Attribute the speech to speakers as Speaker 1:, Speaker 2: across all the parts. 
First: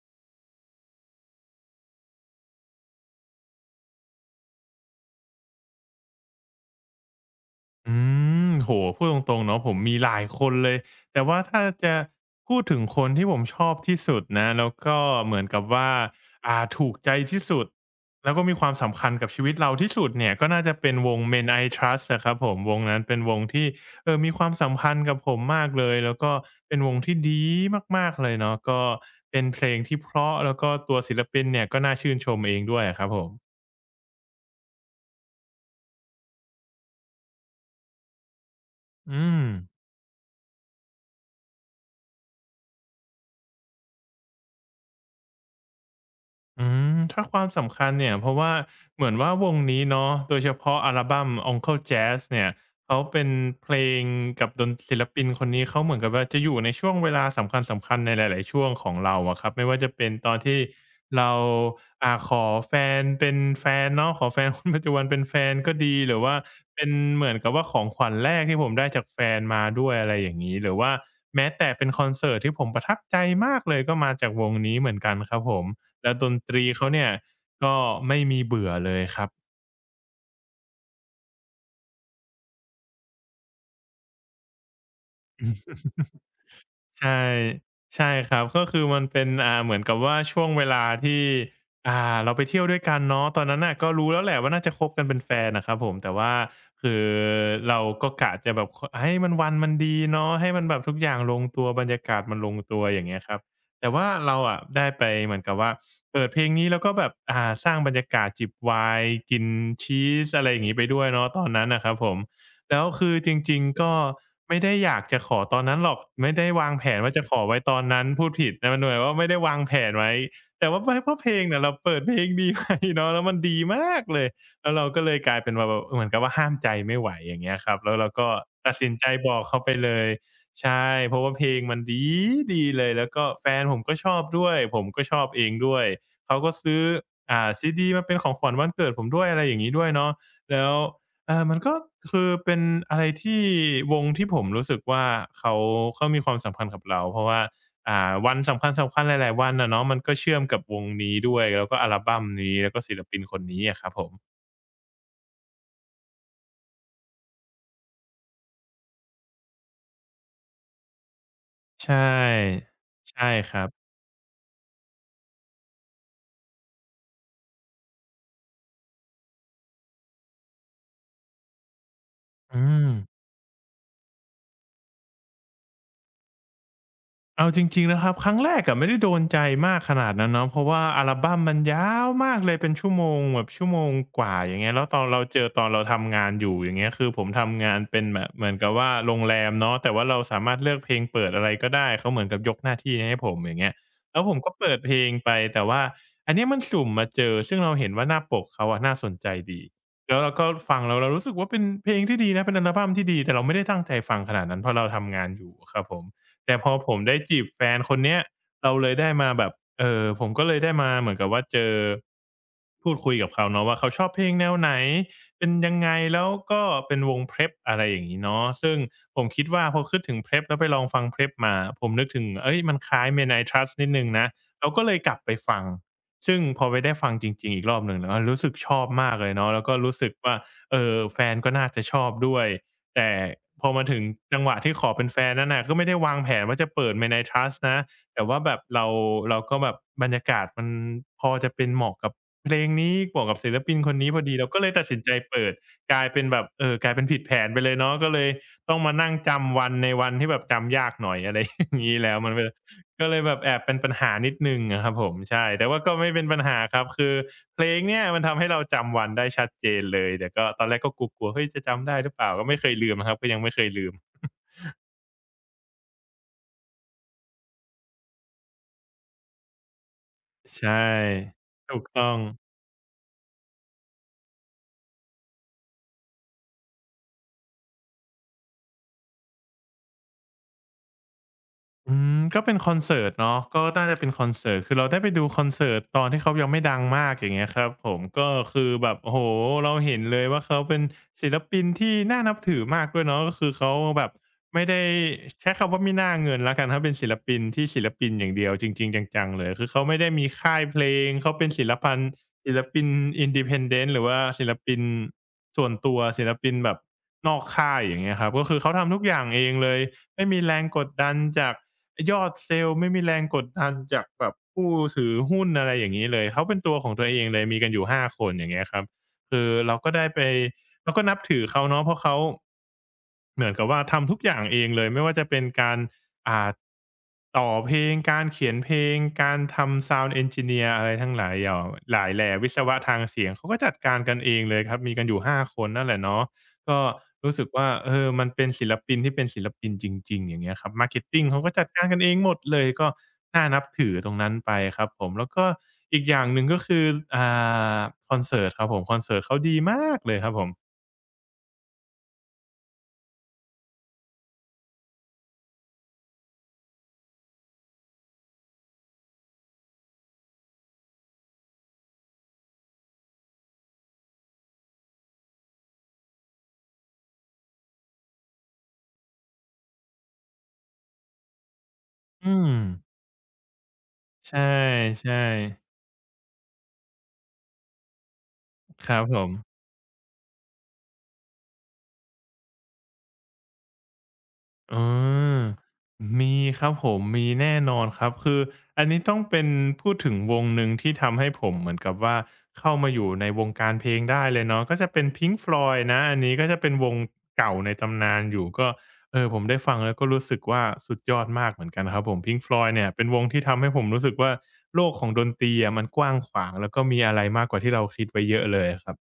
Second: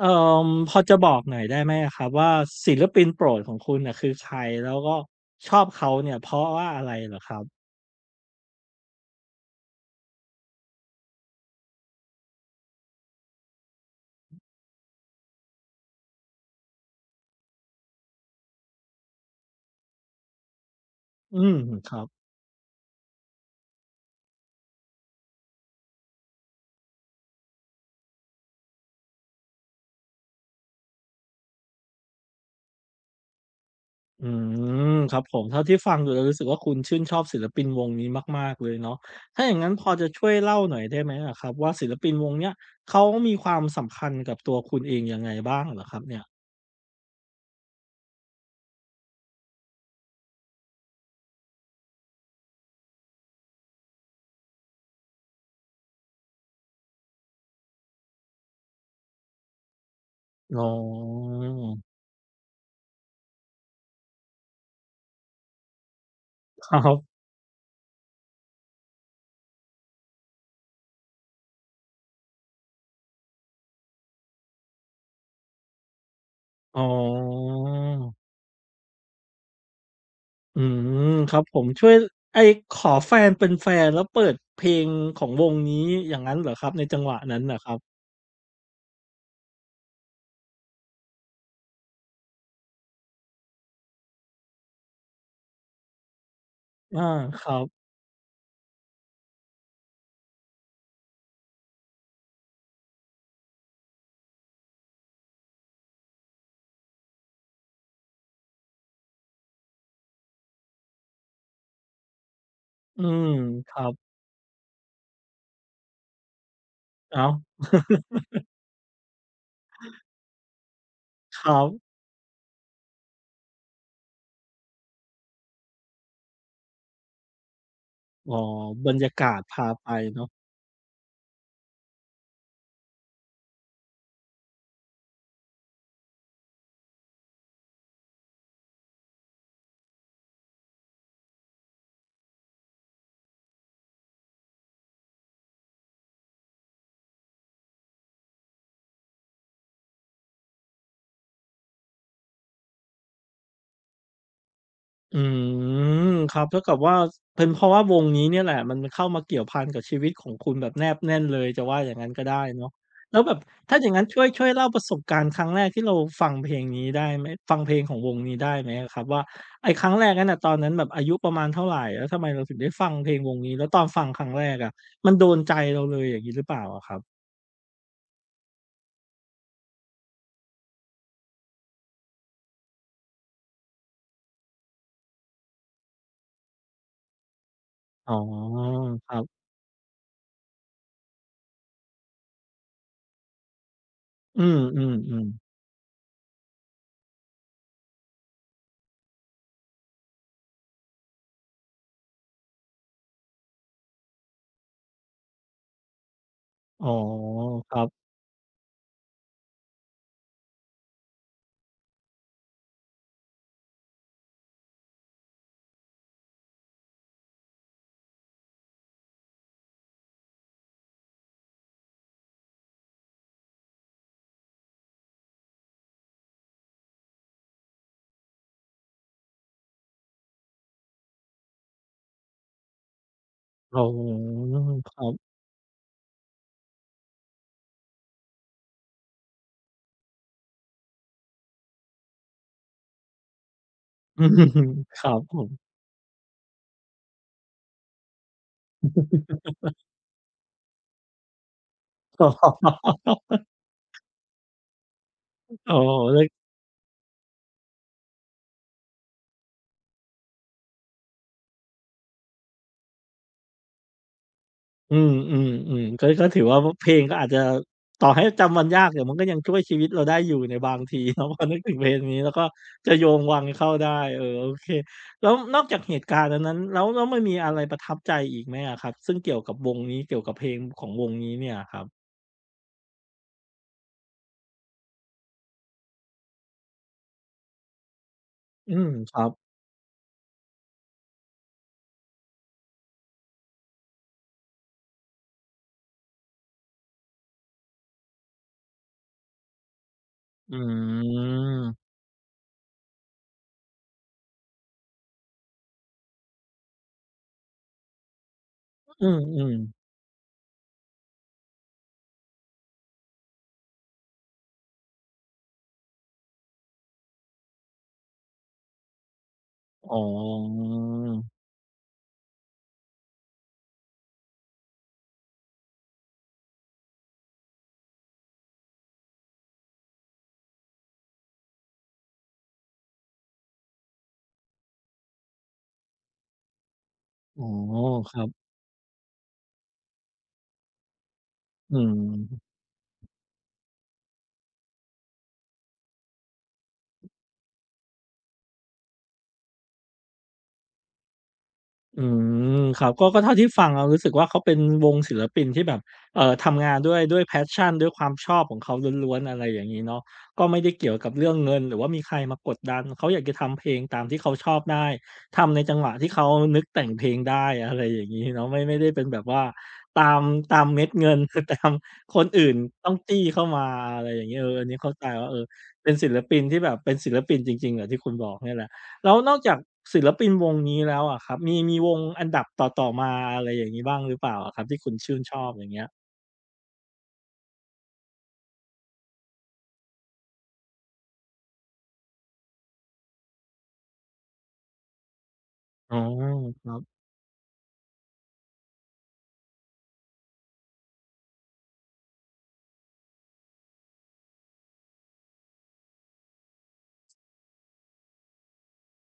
Speaker 1: เอ่อพอจะบอกหน่อยได้ไหมอะครับว่าศิลปินโปรดของคุณน่ะคือใครแล้วก็ชอบเขาเนี่ยเพราะว่าอะไรเหรอครับ
Speaker 2: อืโห้พูดตรงๆเนาะผมมีหลายคนเลยแต่ว่าถ้าจะพูดถึงคนที่ผมชอบที่สุดนะแล้วก็เหมือนกับว่าถูกใจที่สุดแล้วก็มีความสำคัญกับชีวิตเราที่สุดเนี่ยก็น่าจะเป็นวง
Speaker 1: อื
Speaker 2: Men
Speaker 1: ม
Speaker 2: I
Speaker 1: ครับ
Speaker 2: Trust อะครับผมวงนั้นเป็นวงที่มีความสัมพันธ์กับผมมากเลยแล้วก็เป็นวงที่ดีมากๆเลยเนาะก็เป็นเพลงที่เพราะแล้วก็ตัวศิลปินเนี่ยก็น่าชื่นชมเองด้วยอะครับผม
Speaker 1: อืมครับผมเท่าที่ฟังดูแล้วรู้สึกว่าคุณชื่นชอบศิลปินวงนี้มากๆเลยเนาะ
Speaker 2: อืม
Speaker 1: ถ้าอย่างงั้นพอจะช่วยเล่าหน่อยได้ไหมอะครับว่าศิลปินวงเนี้ยเขามีความสำคัญกับตัวคุณเองยังไงบ้างเหรอครับเนี่ย
Speaker 2: อืถ้าความสำคัญเนี่ยเพราะว่าเหมือนว่าวงนี้เนาะโดยเฉพาะอัลบั้ม Uncle Jazz เนี่ยเขาเป็นเพลงกับดนศิลปินคนนี้เขาเหมือนกับว่าจะอยู่ในช่วงเวลาสำคัญสัำคๆในหลายๆช่วงของเราอะครับไม่ว่าจะเป็นตอนที่
Speaker 1: อ๋
Speaker 2: เรา
Speaker 1: อ
Speaker 2: ขอแฟนเป็นแฟนเนาะขอแฟนคนปัจจุบันเป็น แฟนก็ดีหรือว่า
Speaker 1: ค
Speaker 2: เป็น
Speaker 1: รับ
Speaker 2: เหมือนกับว่าของขวัญแรกที่ผมได้จากแฟนมาด้วยอะไรอย่างนี้หรือว่าแม้แต่เป็นคอนเสิร์ตที่ผมประทับใจมากเลยก็มาจากวงนี้เหมือนกันครับผม แล้วดนตรี
Speaker 1: อ๋อ
Speaker 2: เขาเนี่ยก็ไม่มีเบื่อเลยครับ
Speaker 1: อืมครับผมช่วยไอ้ขอแฟนเป็นแฟนแล้วเปิดเพลงของว
Speaker 2: อื
Speaker 1: งนี้
Speaker 2: ม
Speaker 1: อย่างงั้นเหรอครับในจังหวะ
Speaker 2: ใช่
Speaker 1: นั้นน่ะครับ
Speaker 2: ใช่ครับก็คือมันเป็นเหมือนกับว่าช่วงเวลาที่อ่าเราไปเที่ยวด้วยกันเนาะตอนนั้นน่ะก็รู้แล้วแหละว่าน่าจะคบกันเป็นแฟนอะครับผมแต่ว่าคื
Speaker 1: อา
Speaker 2: อ
Speaker 1: ครั
Speaker 2: เรา
Speaker 1: บ
Speaker 2: ก็กะจะแบบคให้มันวันมันดีเนาะให้มันแบบทุกอย่างลงตัวบรรยากาศมันลงตัวอย่างเงี้ยครับแต่ว่าเราอะได้ไปเหมือนกับว่าเปิดเพลงนี้แล้วก็แบบสร้างบรรยากาศจิบไวน์กินชีสอะไรอย่างงี้ไปด้วยเนาะตอนนั้นน่ะครับผม แล้ว
Speaker 1: อื
Speaker 2: คือ
Speaker 1: ม
Speaker 2: จริง
Speaker 1: ค
Speaker 2: ๆ
Speaker 1: รับ
Speaker 2: ก็ไม่ได้อยากจะขอตอนนั้นหรอกไม่ได้วางแผนว่าจะ
Speaker 1: อ้าว
Speaker 2: ขอไว้ตอนนั้นพูดผิดแต่มันเหมือนว่าไม่ได้วางแผนไว้แต่ว่าไม่เพราะเพล
Speaker 1: ค
Speaker 2: ง
Speaker 1: รั
Speaker 2: เนี่ยเราเปิ
Speaker 1: บ
Speaker 2: ดเพลงดีไปเนาะแล้วมันดีมากเลยแล้วเราก็เลยกลายเป็นว่าแบบเหมือนกับว่าห้ามใจไม่ไหวอย่างเงี้ยครับแล้วเราก็
Speaker 1: อ๋อ
Speaker 2: ตัด
Speaker 1: บ
Speaker 2: สิ
Speaker 1: ร
Speaker 2: น
Speaker 1: ร
Speaker 2: ใจ
Speaker 1: ยา
Speaker 2: บ
Speaker 1: กา
Speaker 2: อ
Speaker 1: ศ
Speaker 2: กเขา
Speaker 1: พา
Speaker 2: ไป
Speaker 1: ไป
Speaker 2: เลย
Speaker 1: เนาะ
Speaker 2: ใช่เพราะว่าเพลงมันดี๊ดีเลยแล้วก็แฟนผมก็ชอบด้วยผมก็ชอบเองด้วยเขาก็ซื้อซีดีมาเป็นของขวัญวันเกิดผมด้วยอะไรอย่างงี้ด้วยเนาะแล้ว มันก็คือเป็นอะไรที่วงที่ผมรู้สึกว่าเขาเขามีความสัมพันธ์กับเราเพราะว่าวันสำคัญๆหลายๆวันอะเนาะมันก็เชื่อมกับวงนี้ด้วยแล้วก็อัลบัมนี้แล้วก็ศิลปินคนนี้อะครับผม
Speaker 1: อืมครับเท่ากับว่าเป็นเพราะว่าวงนี้เนี่ยแหละมันเข้ามาเกี่ยวพันกับชีวิตของคุณแบบแนบแน่นเลยจะว่า
Speaker 2: ใช
Speaker 1: อย่างงั้นก็ได้
Speaker 2: ่
Speaker 1: เนาะแล้ว
Speaker 2: ใช่
Speaker 1: แบบ
Speaker 2: ครับ
Speaker 1: ถ้าอย่างงั้นช่วยช่วยเล่าประสบการณ์ครั้งแรกที่เราฟังเพลงนี้ได้ไหมฟังเพลงของวงนี้ได้ไหมอะครับว่าไอ้ครั้งแรกนั้นน่ะตอนนั้นแบบอายุประมาณเท่าไรแล้วทำไมเราถึง
Speaker 2: อื
Speaker 1: ได้
Speaker 2: ม
Speaker 1: ฟังเพลงวงนี้แล้วตอนฟังครั้งแรกอะมันโดนใจเราเลยอย่างงี้หรือเปล่าอะครับ
Speaker 2: เอาจริงๆนะครับครั้งแรกอะไม่ได้โดนใจมากขนาดนั้นเนาะเพราะว่าอัลบัมมันยาวมากเลยเป็นชั่วโมงแบบชั่วโมงกว่าอย่างเงี้ยแล้วตอนเราเจอตอนเราทำงานอยู่อย่างเงี้ยคือผมทำงานเป็น
Speaker 1: อ๋อ
Speaker 2: แบบเหมือนกับว่า
Speaker 1: ค
Speaker 2: โร
Speaker 1: รั
Speaker 2: งแร
Speaker 1: บ
Speaker 2: มเนาะแต่ว่าเราสามารถเลือกเพลงเปิดอะไรก็ได้เขาเหมือนกับยกหน้าที่ให้ผมอย่างเงี้ยแล้วผม
Speaker 1: อื
Speaker 2: ก็เปิดเพลง
Speaker 1: ม
Speaker 2: ไป
Speaker 1: ๆๆ
Speaker 2: แต่ว่าอันเนี้ยมันสุ่มมาเจอซึ่งเราเห็นว่าหน้าปกเขาอะน่าสนใจดีแล้วเราก็ฟังแล้วเรารู้สึกว่าเป็นเพลงที่ดีนะเป็นอัลบัมที่ดีแต่เราไม่ได้ตั้งใจฟังขนาดนั้นเพราะเราทำงานอยู่อะครับผม แต่พอ
Speaker 1: อ๋อ
Speaker 2: ผมได้จีบแฟ
Speaker 1: ค
Speaker 2: น
Speaker 1: รั
Speaker 2: คน
Speaker 1: บ
Speaker 2: เนี้ยเราเลยได้มาแบบผมก็เลยได้มาเหมือนกับว่าเจอพูดคุยกับเขาเนาะว่าเขาชอบเพลงแนวไหนเป็นยังไงแล้วก็เป็นวง Prep อะไรอย่างงี้เนาะซึ่งผมคิดว่าพอคิดถึง Prep แล้วไปลองฟัง Prep มาผมนึกถึงเฮ้ยมันคล้าย Men I Trust นิดหนึ่งนะเราก็เลยกลับไปฟังซึ่งพอไปได้ฟังจริงๆอีกรอบหนึ่งแล้วรู้สึกชอบมากเลยเนาะแล้วก็รู้สึกว่าเออแฟนก็น่าจะชอบด้วย แต่พอ
Speaker 1: อ๋
Speaker 2: มาถึง
Speaker 1: อ
Speaker 2: จังหวะที่ข
Speaker 1: ค
Speaker 2: อ
Speaker 1: รั
Speaker 2: เป็นแฟ
Speaker 1: บ
Speaker 2: นนั่นน่ะก็ไม่ได้วางแผนว่าจะเปิด Midnight Trust นะแต่ว่าแบบเราก็แบบบรรยากาศมันพอจะเป็นเหมาะกับเพลงนี้เหมาะกับศิลปินคนนี้พ
Speaker 1: ค
Speaker 2: อ
Speaker 1: รับ
Speaker 2: ดีเราก็เลยตัด สิ
Speaker 1: ค
Speaker 2: นใจ
Speaker 1: รับผ
Speaker 2: เปิ
Speaker 1: ม
Speaker 2: ดกลายเป็นแบบกลายเป็นผิดแผนไปเลยเนาะก็เลยต้องมานั่งจำวันในวันที่แบบจำยากหน่อยอะไรอย่างงี้แล้ว
Speaker 1: อ๋
Speaker 2: มันก็
Speaker 1: อ
Speaker 2: ก็เลยแบบแอบเป็นปัญหานิดหนึ่งอะครับผมใช่แต่
Speaker 1: โอ๋อ
Speaker 2: ว่าก็ไม่
Speaker 1: เฮ
Speaker 2: เป็
Speaker 1: ย
Speaker 2: นปัญหาครับคือ เพลงเนี่ยมันทำให้เราจำวันได้ชัดเจนเลยแต่ก็ตอนแรกก็กลัวๆเฮ้ยจะจำได้หรือเปล่าก็ไม่เคยลืมอะครับก็ยังไม่เคยลืม
Speaker 1: อืมๆๆก็ก็ถือว่าวเพลงก็อาจจะต่อให้จำมันยากแต่มันก็ยังช่วยชีวิตเราได้อยู่ในบา
Speaker 2: ใช่
Speaker 1: งที เนาะพอนึกถึง
Speaker 2: ถูก
Speaker 1: เพลง
Speaker 2: ต้อง
Speaker 1: นี้แล้วก็จะโยงวังเข้าได้เออโอเคแล้วนอกจากเหตุการณ์อันนั้นแล้วแล้วมันมีอะไรประทับใจอีกไหมอะครับซึ่งเกี่ยวกับวงนี้เกี่ยวกับเพลงของวงนี้เนี่ยอะครับ
Speaker 2: อืมก็เป็นคอนเสิร์ตเนาะก็น่าจะเป็นคอนเสิร์ตคือเราได้ไปดูคอนเสิร์ตตอนที่เขายังไม่ดังมากอย่างเงี้ยครับผมก็คือ
Speaker 1: อืม
Speaker 2: แบบ
Speaker 1: ค
Speaker 2: โอ้โฮ
Speaker 1: รับ
Speaker 2: เราเห็นเลยว่าเขาเป็นศิลปินที่น่านับถือมากด้วยเนาะก็คือเขาแบบไม่ได้ใช้คำว่าไม่น่าเงินแล้วกันถ้าเป็นศิลปินที่ศิลปินอย่างเดียวจริงๆจังๆเลยคือเขาไม่ได้มี
Speaker 1: อื
Speaker 2: ค่ายเพลงเขาเป็นศิล
Speaker 1: ม
Speaker 2: ปันศิลปิน Independent หรือว่าศิลปินส่วนตัวศิลปินแบบนอกค่ายอย่างเงี้ยครับก็คือเขาทำทุก
Speaker 1: อื
Speaker 2: อย่างเอ
Speaker 1: ม
Speaker 2: งเลย
Speaker 1: ๆ
Speaker 2: ไม่มีแรงกดดันจากยอดเซลล์ไม่มีแรงกดดันจากแบบผู้ถือหุ้นอะไรอย่างงี้เลยเขาเป็นตัวของตัวเองเลยมีกันอยู่5คนอย่างเงี้ยครับคือเราก็
Speaker 1: อ๋อ
Speaker 2: ได้ไปเราก็นับถือเขาเนาะเพราะเขา เหมือนกับว่าทำทุกอย่างเองเลยไม่ว่าจะเป็นการอ่าต่อเพลงการเขียนเพลงการทำ Sound Engineer อะไรทั้งหลายหย่อหลายแหล่วิศวะทางเสียงเขาก็จัดการกันเองเลยครับมีกันอยู่5คนนั่นแหละเนาะก็รู้
Speaker 1: อ๋
Speaker 2: สึ
Speaker 1: อ
Speaker 2: กว่าเออ
Speaker 1: ครั
Speaker 2: มั
Speaker 1: บ
Speaker 2: นเป็นศิลปินที่เป็นศิลปินจริงๆอย่างเงี้ยครับ Marketing เขาก็จัด
Speaker 1: อื
Speaker 2: การกันเองหมด
Speaker 1: ม
Speaker 2: เลยก็น่านับถือตรงนั้นไปครับผมแล้วก็อีกอย่างหนึ่งก็คืออ่าคอนเสิร์ตครับผมคอนเสิร์ตเขาดีมากเลยครับผม
Speaker 1: อืมครับก็ก็เท่าที่ฟังเรารู้สึกว่าเขาเป็นวงศิลปินที่แบบทำงานด้วยด้วย passion ด้วยความชอบของเขาล้วนๆอะไรอย่างงี้เนาะก็ไม่ได้เกี่ยวกับเรื่องเงินหรือว่ามีใครมากดดันเขาอยากจะทำเพลงตามที่เขาชอบได้ทำในจังหวะที่เขานึกแต่งเพลงได้อะไรอย่างงี้เนาะไม่ได้เป็นแบบว่าตามตามเม็ดเงิน ตามคน
Speaker 2: อื
Speaker 1: อื่
Speaker 2: ม
Speaker 1: นต้องจี้เข้ามาอะไรอย่าง
Speaker 2: ใช
Speaker 1: งี้เอออันนี้เข้าใจ
Speaker 2: ่
Speaker 1: ว่าเออ
Speaker 2: ๆ
Speaker 1: เป็นศิลปินที่แบบเป็นศิลปินจริงๆแบบที่คุณบอกเนี่ยแหละ
Speaker 2: ครับ
Speaker 1: แล้
Speaker 2: ผ
Speaker 1: วนอกจาก
Speaker 2: ม
Speaker 1: ศิลปินวงนี้แล้วอะครับมีวงอันดับต่อๆมาอะไรอย่างงี้บ้างหรือเปล่าอะครับที่
Speaker 2: อ๋
Speaker 1: คุณชื่นช
Speaker 2: อ
Speaker 1: อบอย่างเงี้ย
Speaker 2: มีครับผม มีแน่นอนครับ คืออันนี้ต้องเป็นพูดถึงวงหนึ่งที่ทำให้ผมเหมือนกับว่าเข้ามาอยู่ในวงการเพลงได้เลยเนาะก็จะเป็น Pink Floyd
Speaker 1: อ๋อ
Speaker 2: นะ อันนี้ก็จะ
Speaker 1: ค
Speaker 2: เป็
Speaker 1: รั
Speaker 2: นวง
Speaker 1: บ
Speaker 2: เก่าในตำนานอยู่ ก็เออผมได้ฟังแล้วก็รู้สึกว่าสุดยอดมากเหมือนกันครับผม Pink Floyd เนี่ยเป็นวงที่ทำให้ผมรู้สึกว่าโลกของดนตรีอะมันกว้างขวางแล้วก็มีอะไรมากกว่าที่เราคิดไว้เยอะเลยอะครับ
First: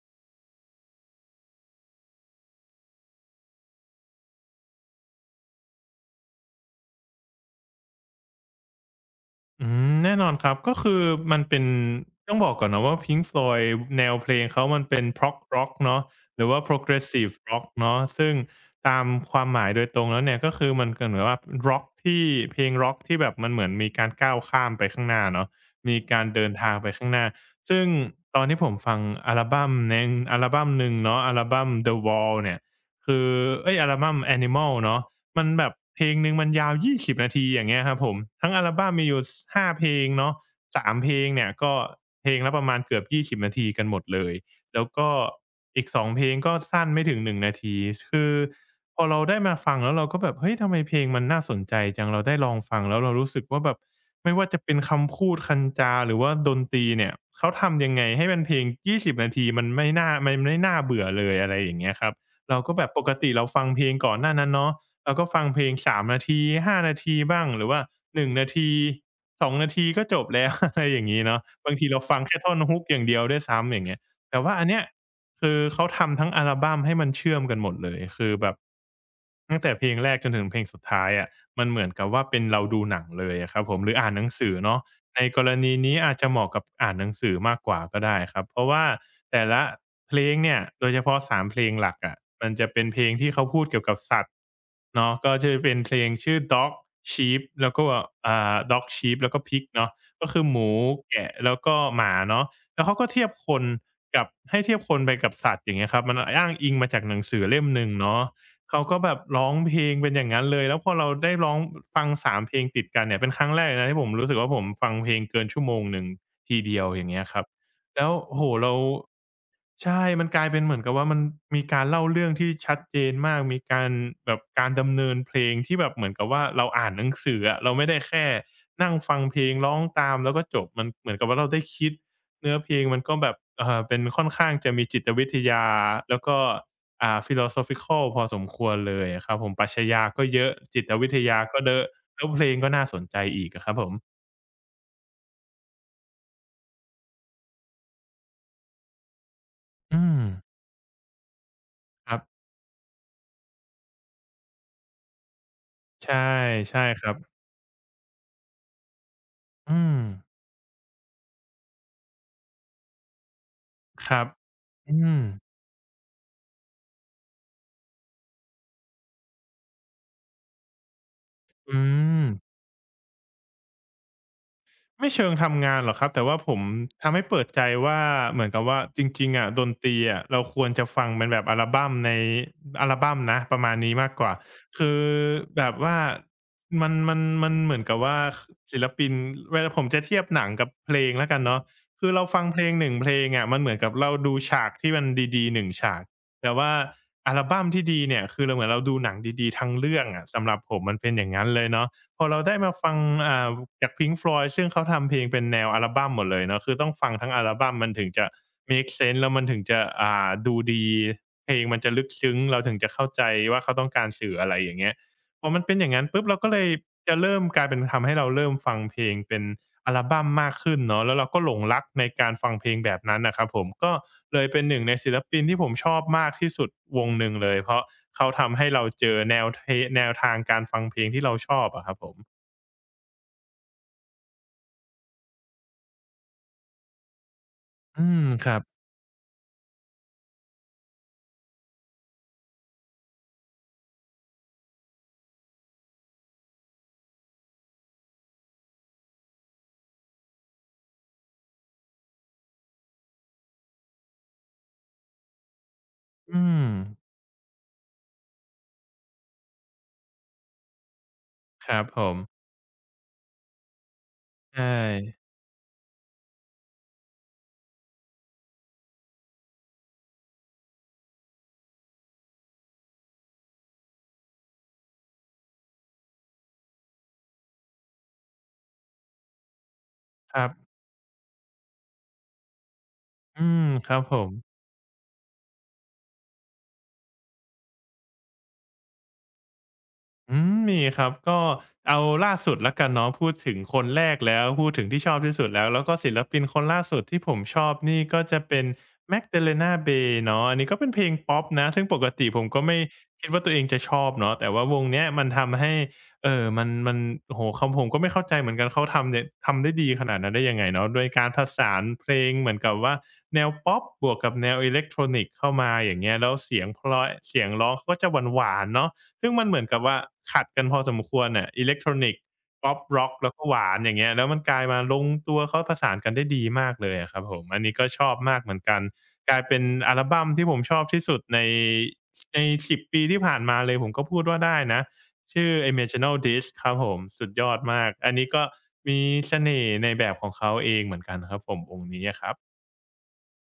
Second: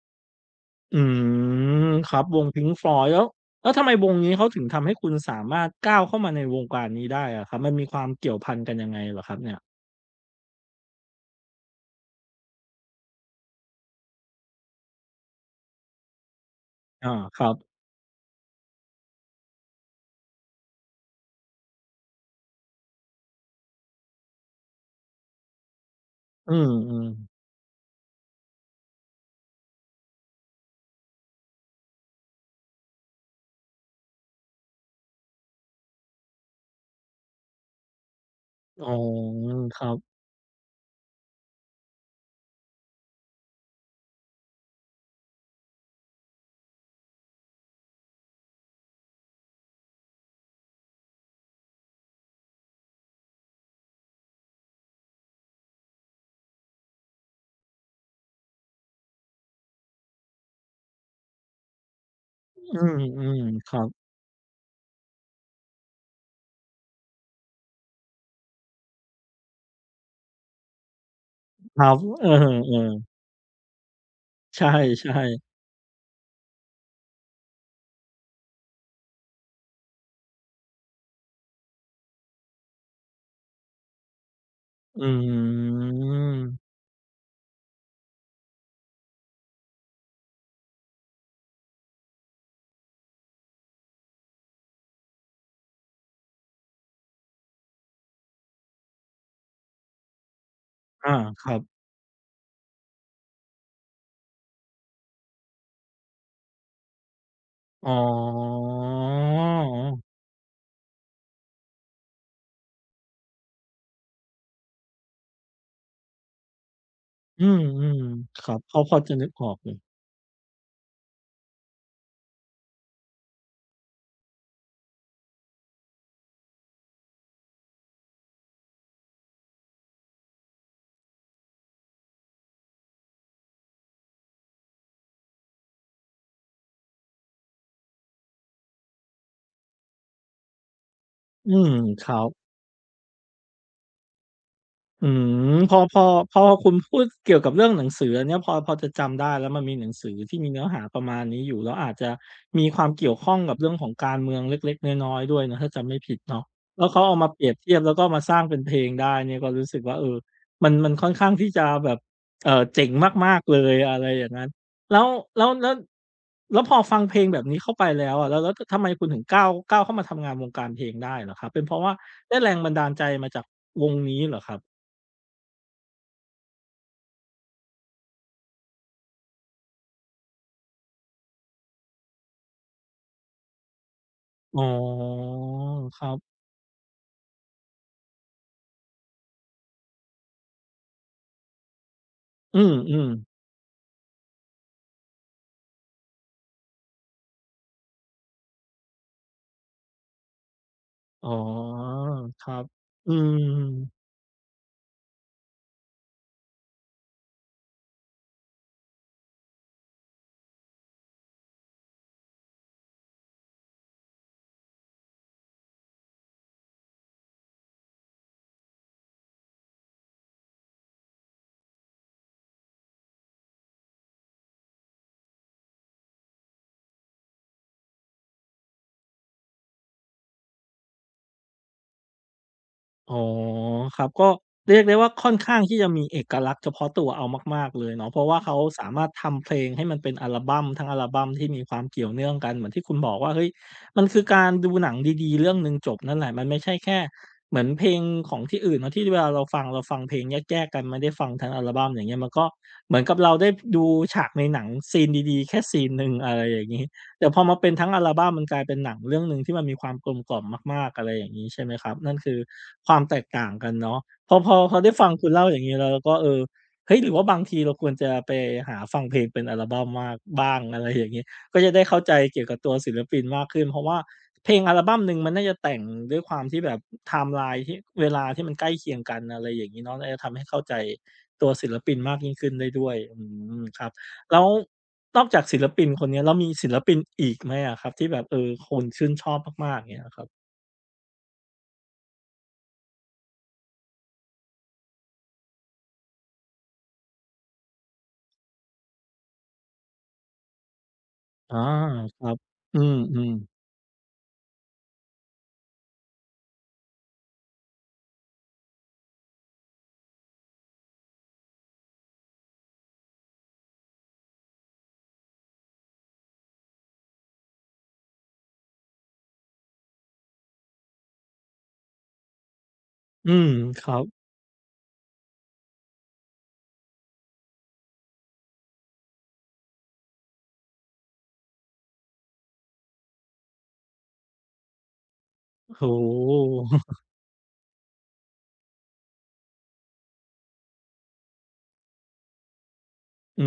Speaker 1: อืมครับวง Pink Floyd แล้วแล้วทำไมวงนี้เขาถึงทำให้คุณสามารถก้าวเข้ามาในวงการนี้ได้อะครับมันมีความเกี่ยวพันกันยังไงเหรอครับเนี่ย
Speaker 2: อืมแน่นอนครับก็คือมันเป็นต้องบอกก่อนนะว่า Pink Floyd แนวเพลงเขามันเป็น Prog Rock เนาะหรือว่า
Speaker 1: อา
Speaker 2: Progressive
Speaker 1: ครับ
Speaker 2: Rock เนาะซึ่งตามความหมายโดยตรงแล้วเนี่ยก็คือมันก็เหมือนว่าร็อกที่เพลงร็อกที่แบบมันเหมือนมีการก้าวข้ามไปข้างหน้าเนาะมีการเดิ
Speaker 1: อื
Speaker 2: นทางไป
Speaker 1: ม
Speaker 2: ข้างหน้า
Speaker 1: ๆ
Speaker 2: ซึ่งตอนที่ผมฟังอัลบัมแนงอัลบัมหนึ่งเนาะอัลบัม The Wall เนี่ยคือเอยอัลบัม Animal เนาะ มันแบบเพลงหนึ่งมันยาวยี่สิบนาทีอย่างเงี้ยครับผมทั้งอัล
Speaker 1: อ๋
Speaker 2: บั
Speaker 1: อ
Speaker 2: มมีอยู่สห้า
Speaker 1: ค
Speaker 2: เพ
Speaker 1: รั
Speaker 2: ล
Speaker 1: บ
Speaker 2: งเนาะสามเพลงเนี่ยก็เพลงละประมาณเกือบยี่สิบนาทีกันหมดเลยแล้วก็อีกสองเพลงก็สั้นไม่ถึงหนงนาทีคือพอเราได้มาฟังแล้วเราก็แบบเฮ้ยทำไมเพลงมันน่าสนใจจังเราได้ลองฟังแล้วเรารู้สึกว่าแบบไม่ว่าจะเป็นคำพูดคำจาหรือว่าดนตรีเนี่ยเขาทำยังไงให้มันเพลงยี่สิบนาทีมันไม่น่ามันไม่น่าเบื่อเลยอะไรอย่างเงี้ยครับเราก็แบ
Speaker 1: อื
Speaker 2: บปกติ
Speaker 1: ม
Speaker 2: เราฟั
Speaker 1: ๆ
Speaker 2: ง
Speaker 1: ครั
Speaker 2: เพล
Speaker 1: บ
Speaker 2: งก่อนหน้านั้นเนาะ เราก็ฟังเพลง3นาที5นาทีบ้างหรือว่า1นงนาที2นาทีก็จบแล้ว อะไรอย่างงี้เนาะบาง
Speaker 1: ค
Speaker 2: ที
Speaker 1: รับ
Speaker 2: เราฟัง
Speaker 1: เอ
Speaker 2: แค่ท่อน Hook
Speaker 1: อ
Speaker 2: อย่างเดียวด้วยซ้ำอย่างเงี้ยแต่ว่า
Speaker 1: ๆใช
Speaker 2: อันเนี้ย
Speaker 1: ่ๆ
Speaker 2: คือเขาทำทั้งอัลบัมให้มันเชื่อมกันหมดเลยคือแบบ ตั้งแต่เพลงแรกจนถึงเพลงสุดท้ายอะมันเหมือนกับว่าเป็นเราดูหนังเลยอะครับผมหรืออ่านหนังสือเนาะ
Speaker 1: อื
Speaker 2: ในกรณีนี้
Speaker 1: ม
Speaker 2: อาจจะเหมาะกับอ่านหนังสือมากกว่าก็ได้ครับเพราะว่าแต่ละเพลงเนี่ยโดยเฉพาะสามเพลงหลักอะมันจะเป็นเพลงที่เขาพูดเกี่ยวกับสัตว์เนาะก็จะเป็นเพลงชื่อ Dog Sheep แล้วก็Dog Sheep แล้วก็ Pig เนาะก็คือหมู
Speaker 1: อา
Speaker 2: แกะ
Speaker 1: ค
Speaker 2: แล้
Speaker 1: รั
Speaker 2: ว
Speaker 1: บ
Speaker 2: ก็หมาเนาะแล้วเขาก็เทียบคนกับให้เทียบคนไปกับสัตว์อย่างเงี้ยครับมันอ้างอิงมาจากหนังสือเล่มห
Speaker 1: อ๋
Speaker 2: นึ่
Speaker 1: อ
Speaker 2: งเนาะ เขาก็แบบร้องเพลงเป็นอย่างนั้นเลยแล้วพอเราได้ร้องฟังสามเพลงติดกันเนี่ยเป็นครั้งแรกเลยนะที่ผมรู้สึกว่าผมฟังเพลงเกินชั่วโมงหนึ่งทีเดียวอย่างเงี้ยครั
Speaker 1: อื
Speaker 2: บ
Speaker 1: ม
Speaker 2: แล้วโอ้
Speaker 1: ๆ
Speaker 2: โฮ
Speaker 1: ครับพ
Speaker 2: เรา
Speaker 1: อพอจะนึกออกอยู่
Speaker 2: ใช่มันกลายเป็นเหมือนกับว่ามันมีการเล่าเรื่องที่ชัดเจนมากมีการแบบการดำเนินเพลงที่แบบเหมือนกับว่าเราอ่านหนังสืออะเราไม่ได้แค่นั่งฟังเพลงร้องตามแล้วก็จบมันเหมือนกับว่าเราได้คิดเนื้อเพลงมันก็แบบเป็นค่อนข้างจะมีจิตวิทยาแล้วก็ philosophical พอสมควรเลยอะครับผมปรัชญาก็เยอะจิตวิทยา
Speaker 1: อื
Speaker 2: ก็เด
Speaker 1: ม
Speaker 2: อะ
Speaker 1: ครั
Speaker 2: แล้ว
Speaker 1: บ
Speaker 2: เพลงก็น่าสนใจอีกอะครับผม
Speaker 1: อืมพอคุณพูดเกี่ยวกับเรื่องหนังสืออันเนี้ยพอจะจำได้แล้วมันมีหนัง
Speaker 2: อื
Speaker 1: สือ
Speaker 2: ม
Speaker 1: ที่มีเนื้อหาประมาณนี้อยู่แล้วอาจจะ
Speaker 2: ครับ
Speaker 1: มีความเกี่ยวข้องกับเรื่องของการเมืองเล็กๆน้อยๆด้วยเนาะถ้าจำไม่ผิ
Speaker 2: ใช่
Speaker 1: ดเนาะ
Speaker 2: ใช่
Speaker 1: แล้วเขา
Speaker 2: ครั
Speaker 1: เอามา
Speaker 2: บ
Speaker 1: เปรียบเทียบแล้วก็มาสร้างเป็นเพลงได้เนี่ยก็รู้สึ
Speaker 2: อื
Speaker 1: กว่า
Speaker 2: ม
Speaker 1: เออมันมันค่อนข้างที่จะแบบเจ๋งมากๆเลยอะไร
Speaker 2: ค
Speaker 1: อ
Speaker 2: รับ
Speaker 1: ย่างงั้น
Speaker 2: อื
Speaker 1: แล้ว
Speaker 2: ม
Speaker 1: แล้วแล้วแล้วพอฟังเพลงแบบนี้เข้าไปแล้วอะแล้วททำไมคุณถึงก้าวเข้ามาทำงานวงการเพลงได้เหรอครับเป็นเพ
Speaker 2: อื
Speaker 1: ราะว่า
Speaker 2: ม
Speaker 1: ได้แรงบันดาลใจมาจากวงนี้เหรอครับ
Speaker 2: ไม่เชิงทำงานหรอกครับแต่ว่าผมทำให้เปิดใจว่าเหมือนกับว่าจริงๆอะดนตรีอะเราควรจะฟังเป็นแบบอัลบัมในอัลบัมนะประมาณนี้มากกว่า
Speaker 1: อ๋อ
Speaker 2: คือแบบว่า
Speaker 1: ครับ
Speaker 2: มันเหมือนกับว่าคศิลปินเวลาผมจะเทียบหนังกับเพลงแล้วกันเนาะคือเราฟังเพ
Speaker 1: อื
Speaker 2: ลงหนึ่งเพ
Speaker 1: ม
Speaker 2: ลง
Speaker 1: ๆ
Speaker 2: อะมันเหมือนกับเราดูฉากที่มันดีๆหนึ่งฉากแต่ว่าอัลบัมที่ดีเนี่ยคือเราเหมือนเราดูหนังดีๆทั้งเรื่องอะสำหรับผมมันเป็นอ
Speaker 1: อ๋อ
Speaker 2: ย่างงั้นเลยเนาะ พอเรา
Speaker 1: ครั
Speaker 2: ได้
Speaker 1: บ
Speaker 2: มาฟัง
Speaker 1: อืม
Speaker 2: อ่าจาก Pink Floyd ซึ่งเขาทำเพลงเป็นแนวอัลบัมหมดเลยเนาะคือต้องฟังทั้งอัลบัมมันถึงจะ a ม e เซนส์แล้วมันถึงจะดูดี เพลงมันจะลึกซึ้ง เราถึงจะเข้าใจว่าเขาต้องการสื่ออะไรอย่างเงี้ยพอมันเป็นอย่างงั้นปุ๊บเราก็เลยจะเริ่มกลายเป็นทำให้เราเริ่มฟังเพลงเป็น อัลบัมมากขึ้นเนาะแล้วเราก็หลงรักในการฟังเพลงแบบนั้นน่ะครับผมก็เลยเป็นหนึ่งในศิลปินที่ผมชอบมากที่สุดวงหนึ่งเลยเพราะเขาทำให้เราเจอแนวเทแนวทางการฟังเพลงที่เราชอบอะครับผม
Speaker 1: อ๋อครับก็เรียกได้ว่าค่อนข้างที่จะมีเอกลักษณ์เฉพาะตัวเอามากๆเลย
Speaker 2: อื
Speaker 1: เนาะเพ
Speaker 2: ม
Speaker 1: ราะว่า
Speaker 2: ครั
Speaker 1: เขา
Speaker 2: บ
Speaker 1: สามารถทำเพลงให้มันเป็นอัลบัมทั้งอัลบัมที่มีความเกี่ยวเนื่องกันเหมือนที่คุณบอกว่าเฮ้ยมันคือการดูหนังดีๆเรื่องหนึ่งจบนั่นแหละมันไม่ใช่แค่เหมือนเพลงของที่อื่นเนาะที่เวลาเราฟังเราฟังเพลงแยกๆกันไม่ได้ฟังทั้งอัลบัมอย่างเงี้ยมันก็เหมือนกับเราได้ดูฉากในหนังซีนดีๆแค่ซีนหนึ่งอะไร
Speaker 2: อื
Speaker 1: อย่า
Speaker 2: ม
Speaker 1: งงี้ แต่พอมาเป็นทั้งอัลบัมมันกลายเป็นหนังเรื่องหนึ่งที่มันมีความกลมกล่อมมากๆอะไรอย่างนี้ใช่
Speaker 2: ค
Speaker 1: ไหม
Speaker 2: รั
Speaker 1: ค
Speaker 2: บ
Speaker 1: รับ
Speaker 2: ผ
Speaker 1: นั่
Speaker 2: ม
Speaker 1: นคือความแตกต่างกันเนาะพอพอ
Speaker 2: ใช่
Speaker 1: พอได้ฟังคุณเล่าอย่างงี้แล้วเราก็เออเฮ้ยหรือว่าบางทีเราควรจะไปหาฟังเพลงเป็นอัลบัมมากบ้างอะไรอย่างงี้ก็จะได้เข้าใจเกี่ยวกับตัวศิลปินมากขึ้นเพราะว่าเพลงอัลบัมหนึ่งมันน่าจะแต่งด้วยความที่แบบไทม์ไลน์ที่เวลาที่มันใกล้เคียงกันอะไรอย่างงี้เนาะน่าจะ
Speaker 2: ค
Speaker 1: ทำให้
Speaker 2: รั
Speaker 1: เข้า
Speaker 2: บ
Speaker 1: ใจตัวศิลปินมากยิ่งขึ้นได้ด้วยอื
Speaker 2: อื
Speaker 1: ม
Speaker 2: ม
Speaker 1: ครั
Speaker 2: ค
Speaker 1: บ
Speaker 2: รับผม
Speaker 1: แล้วนอกจากศิลปินคนเนี้ยแล้วมีศิลปินอีกไหมอะครับที่แบบเออคนชื่นชอบมากๆอย่างเงี้ยครับ
Speaker 2: อืมมีครับก็เอาล่าสุดแล้วกันเนาะพูดถึงคนแรกแล้วพูดถึงที่ชอบที่สุดแล้วแล้วก็ศิลปินคนล่าสุดที่ผมชอบนี่ก็จะเป็น Magdalena Bay เนาะอันนี้ก็เป็นเพลงป๊อป
Speaker 1: อา
Speaker 2: นะซึ่งปก
Speaker 1: ค
Speaker 2: ติ
Speaker 1: รับ
Speaker 2: ผมก็ไม่
Speaker 1: อื
Speaker 2: คิด
Speaker 1: ม
Speaker 2: ว่าตัวเอ
Speaker 1: ๆ
Speaker 2: งจะชอบเนาะแต่ว่าวงเนี้ยมันทำให้เออมันมันโหคำผมก็ไม่เข้าใจเหมือนกันเขาทำเนี่ยทำได้ดีขนาดนั้นได้ยังไงเนาะโดยการผสานเพลงเหมือนกับว่าแนวป๊อปบวกกับแนวอิเล็กทรอนิกเข้ามาอย่างเงี้ยแล้วเสียงเพราะเสียงร้องเขาก็จะหวานๆเนาะ ซึ่งมันเหมือนกับว่าขัดกันพอสมควรน่ะอิเล็กทรอนิกส์ป๊อปร็อก
Speaker 1: อื
Speaker 2: แล้วก็
Speaker 1: ม
Speaker 2: หวาน
Speaker 1: ค
Speaker 2: อ
Speaker 1: รั
Speaker 2: ย่าง
Speaker 1: บ
Speaker 2: เงี้ยแล้วมันกลายมาลงตัวเขาประสานกันได้ดีมากเลยอะครับผมอันนี้ก็ชอบมากเหมือนกันกลายเป็นอัลบัมที่ผมชอบที่สุดใน10ปีที่ผ่านมาเลยผมก็พูดว่าได้นะชื่อ
Speaker 1: โอ้โ
Speaker 2: Emotional Disc
Speaker 1: ฮ
Speaker 2: ครับผมสุดยอดมากอันนี้ก็มีเสน่ห์ในแบบของเขาเองเหมือนกันครับผมวงนี้อะครับ
Speaker 1: อื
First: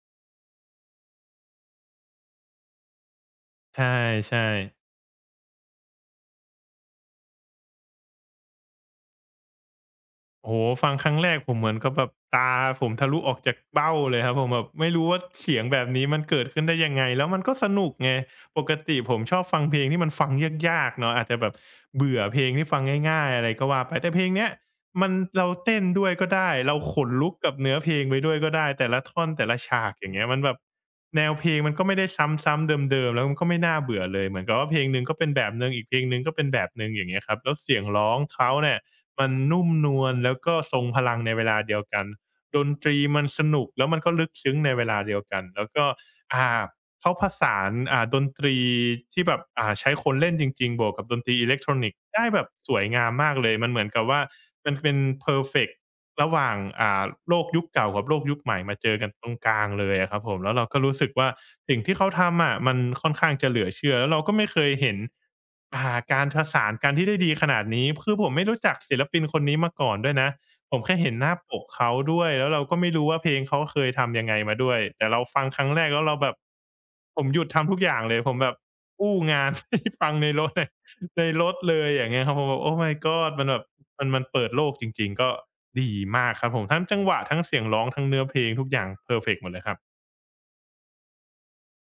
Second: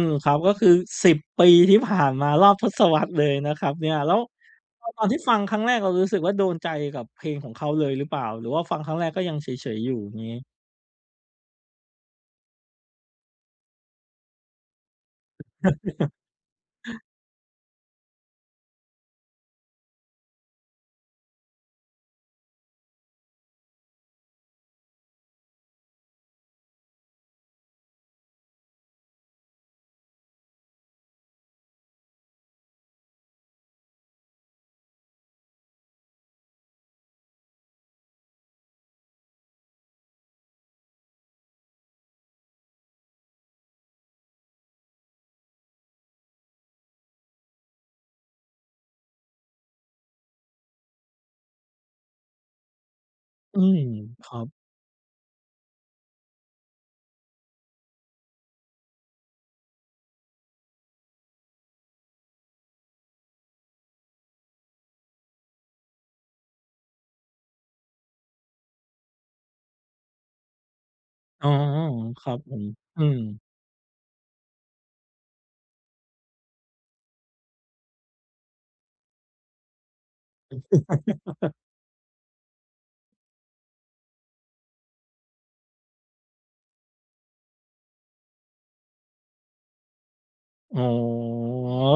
Speaker 1: มครับก็คือสิบปีที่ผ่านมารอบทศวรรษเลยนะครับ
Speaker 2: ใช
Speaker 1: เนี่ยแล้ว
Speaker 2: ่
Speaker 1: ตอ
Speaker 2: ๆ
Speaker 1: นตอนที่ฟังครั้งแรกเรารู้สึกว่าโดนใจกับเพลงของเขาเลยหรือเปล่าหรือว่าฟังครั้งแรกก็ยังเฉยๆอยู่งี้
Speaker 2: โอ้โฮฟังครั้งแรกผมเหมือนกับแบบตาผมทะลุออกจากเบ้าเลยครับผมแบบไม่รู้ว่าเสียงแบบนี้มันเกิดขึ้นได้ยังไงแล้วมันก็สนุกไงปกติผมชอบฟังเพลงที่มันฟังยากๆเนาะอาจจะแบบเบื่อเพลงที่ฟังง่ายๆอะไรก็ว่าไปแต่เพลงเนี้ยมันเราเต้นด้วยก็ได้เราขนลุกกับเนื้อเพลงไปด้วยก็ได้แต่ละท่อนแต่ละฉากอย่างเงี้ยมันแบบแนวเพลงมันก็ไม่ได้ซ้ำๆเดิมๆแล้วมันก็ไม่น่าเบื่อเลยเหมือนกับว่าเพลงหนึ่งก็เป็นแบบหนึ่งอีกเพลงหนึ่งก็เป็นแบบหนึ่งอย่างเงี้ยครับแล้วเสียงร้องเขาเนี่ย มันนุ่มนวลแล้วก็ทรงพลังในเวลาเดียวกันดนตรีมันสนุกแล้วมันก็ลึกซึ้งในเวลาเดียวกันแล้วก็อ่าเขาผสานดนตรีที่แบบใช้คนเล่นจริงๆบวกกับดนตรีอิเล็กทรอนิกส์ได้แบบสวยงามมากเลย
Speaker 1: อื
Speaker 2: มันเห
Speaker 1: ม
Speaker 2: มือนกับว่า
Speaker 1: ครับ
Speaker 2: มันเป็นเพอร์เฟกต์ ระหว่างโลกยุคเก่ากับโลกยุคใหม่มาเจอกันตรงกลางเลยอะครับผมแล้วเราก็รู้สึกว่าสิ่งที่เขาทำอะมันค่อนข้างจะเหลือเชื่อแล้วเราก็ไม่เคยเห็นการผสานกันที่ได้ดีขนาดนี้คือผมไม่รู้จักศิลปินคนนี้มาก่อนด้วยนะผมแค่เห็นหน้า
Speaker 1: อ๋อ
Speaker 2: ปกเขาด้
Speaker 1: ค
Speaker 2: วย
Speaker 1: รับ
Speaker 2: แล้
Speaker 1: ผ
Speaker 2: วเรา
Speaker 1: ม
Speaker 2: ก็ไม่
Speaker 1: อื
Speaker 2: รู้
Speaker 1: ม
Speaker 2: ว่าเพลงเขาเคยทำยังไงมาด้วยแต่เราฟังครั้งแรกแล้วเราแบบผมหยุดทำทุกอย่างเลยผมแบบอู้งาน ให้ฟังในรถเลย ในรถเลยอย่างเงี้ยครับผมแบบโอ้ my god มันแบบมันเปิดโลกจริงๆก็ดีมากครับผมทั้งจังหวะทั้งเสียงร้องทั้งเนื้อเพลงทุกอย่างเพอร์เฟกต์หมดเลยครับ
Speaker 1: อ๋อ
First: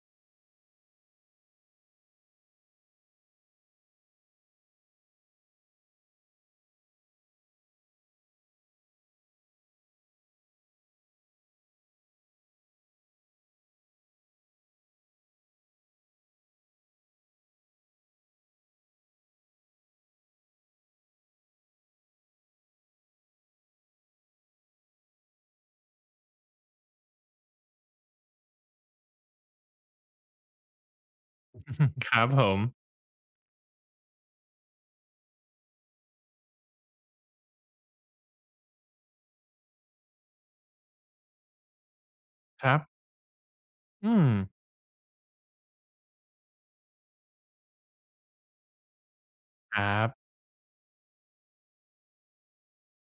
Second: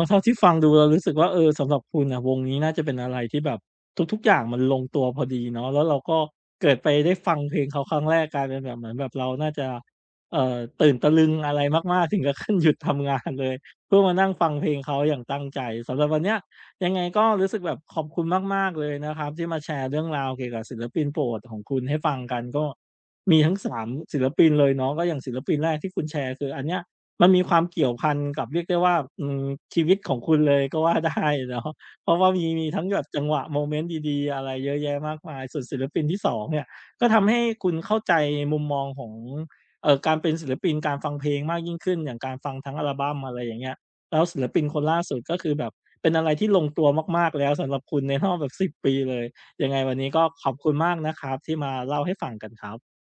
Speaker 1: เท่าที่ฟังดูเรารู้สึกว่าเออสำหรับคุณน่ะวงนี้น่าจะเป็นอะไรที่แบบทุกๆอย่างมันลงตัวพอดีเนาะแล้วเราก็เกิดไปได้ฟังเพลงเขาครั้งแรกกลายเป็นแบบเหมือนแบบเราน่าจะตื่นตะลึงอะไรมากๆถึงกับขั้นหยุดทำงานเลยเพื่อมานั่งฟังเพลงเขาอย่างตั้งใจสำหรับวันเนี้ยยังไงก็รู้สึกแบบขอบคุณมากๆเลยนะครับที่มาแชร์เรื่องราวเกี่ยวกับศิลปินโปรดของคุณให้ฟังกันก็มีทั้งสามศิลปินเลยเนาะก็อย่างศิลปินแรกที่คุณแชร์คืออันเนี้ย มันมีความเกี่ยวพันกับเรียกได้ว่าอืมชีวิตของคุณเลยก็ว่าได้ เนาะ
Speaker 2: อือฮึ
Speaker 1: เพ
Speaker 2: ค
Speaker 1: ราะ
Speaker 2: รับ
Speaker 1: ว่า
Speaker 2: ผ
Speaker 1: มี
Speaker 2: ม
Speaker 1: มีทั้งแบบจังหวะโมเมนต์ดีๆอะไรเยอะแยะมากมายส่วนศิลปินที่สองเนี่ยก็ทำให้คุณเข้าใจมุมมองของการเป็นศิลปินการฟังเพลงมากยิ่งขึ้นอย่างการฟัง
Speaker 2: ค
Speaker 1: ทั้
Speaker 2: รั
Speaker 1: ง
Speaker 2: บ
Speaker 1: อัลบัมอะไรอย่างเงี้ย
Speaker 2: อื
Speaker 1: แล้ว
Speaker 2: ม
Speaker 1: ศิลปินคนล่าสุดก็คือแบบเป็นอะไรที่ลงตัวมากๆแล้วสำหรับคุณในรอบแบบสิบปีเลยยังไง
Speaker 2: ค
Speaker 1: วั
Speaker 2: รั
Speaker 1: นนี้
Speaker 2: บ
Speaker 1: ก็ขอบคุณมากนะครับที่มาเล่าให้ฟังกันครับ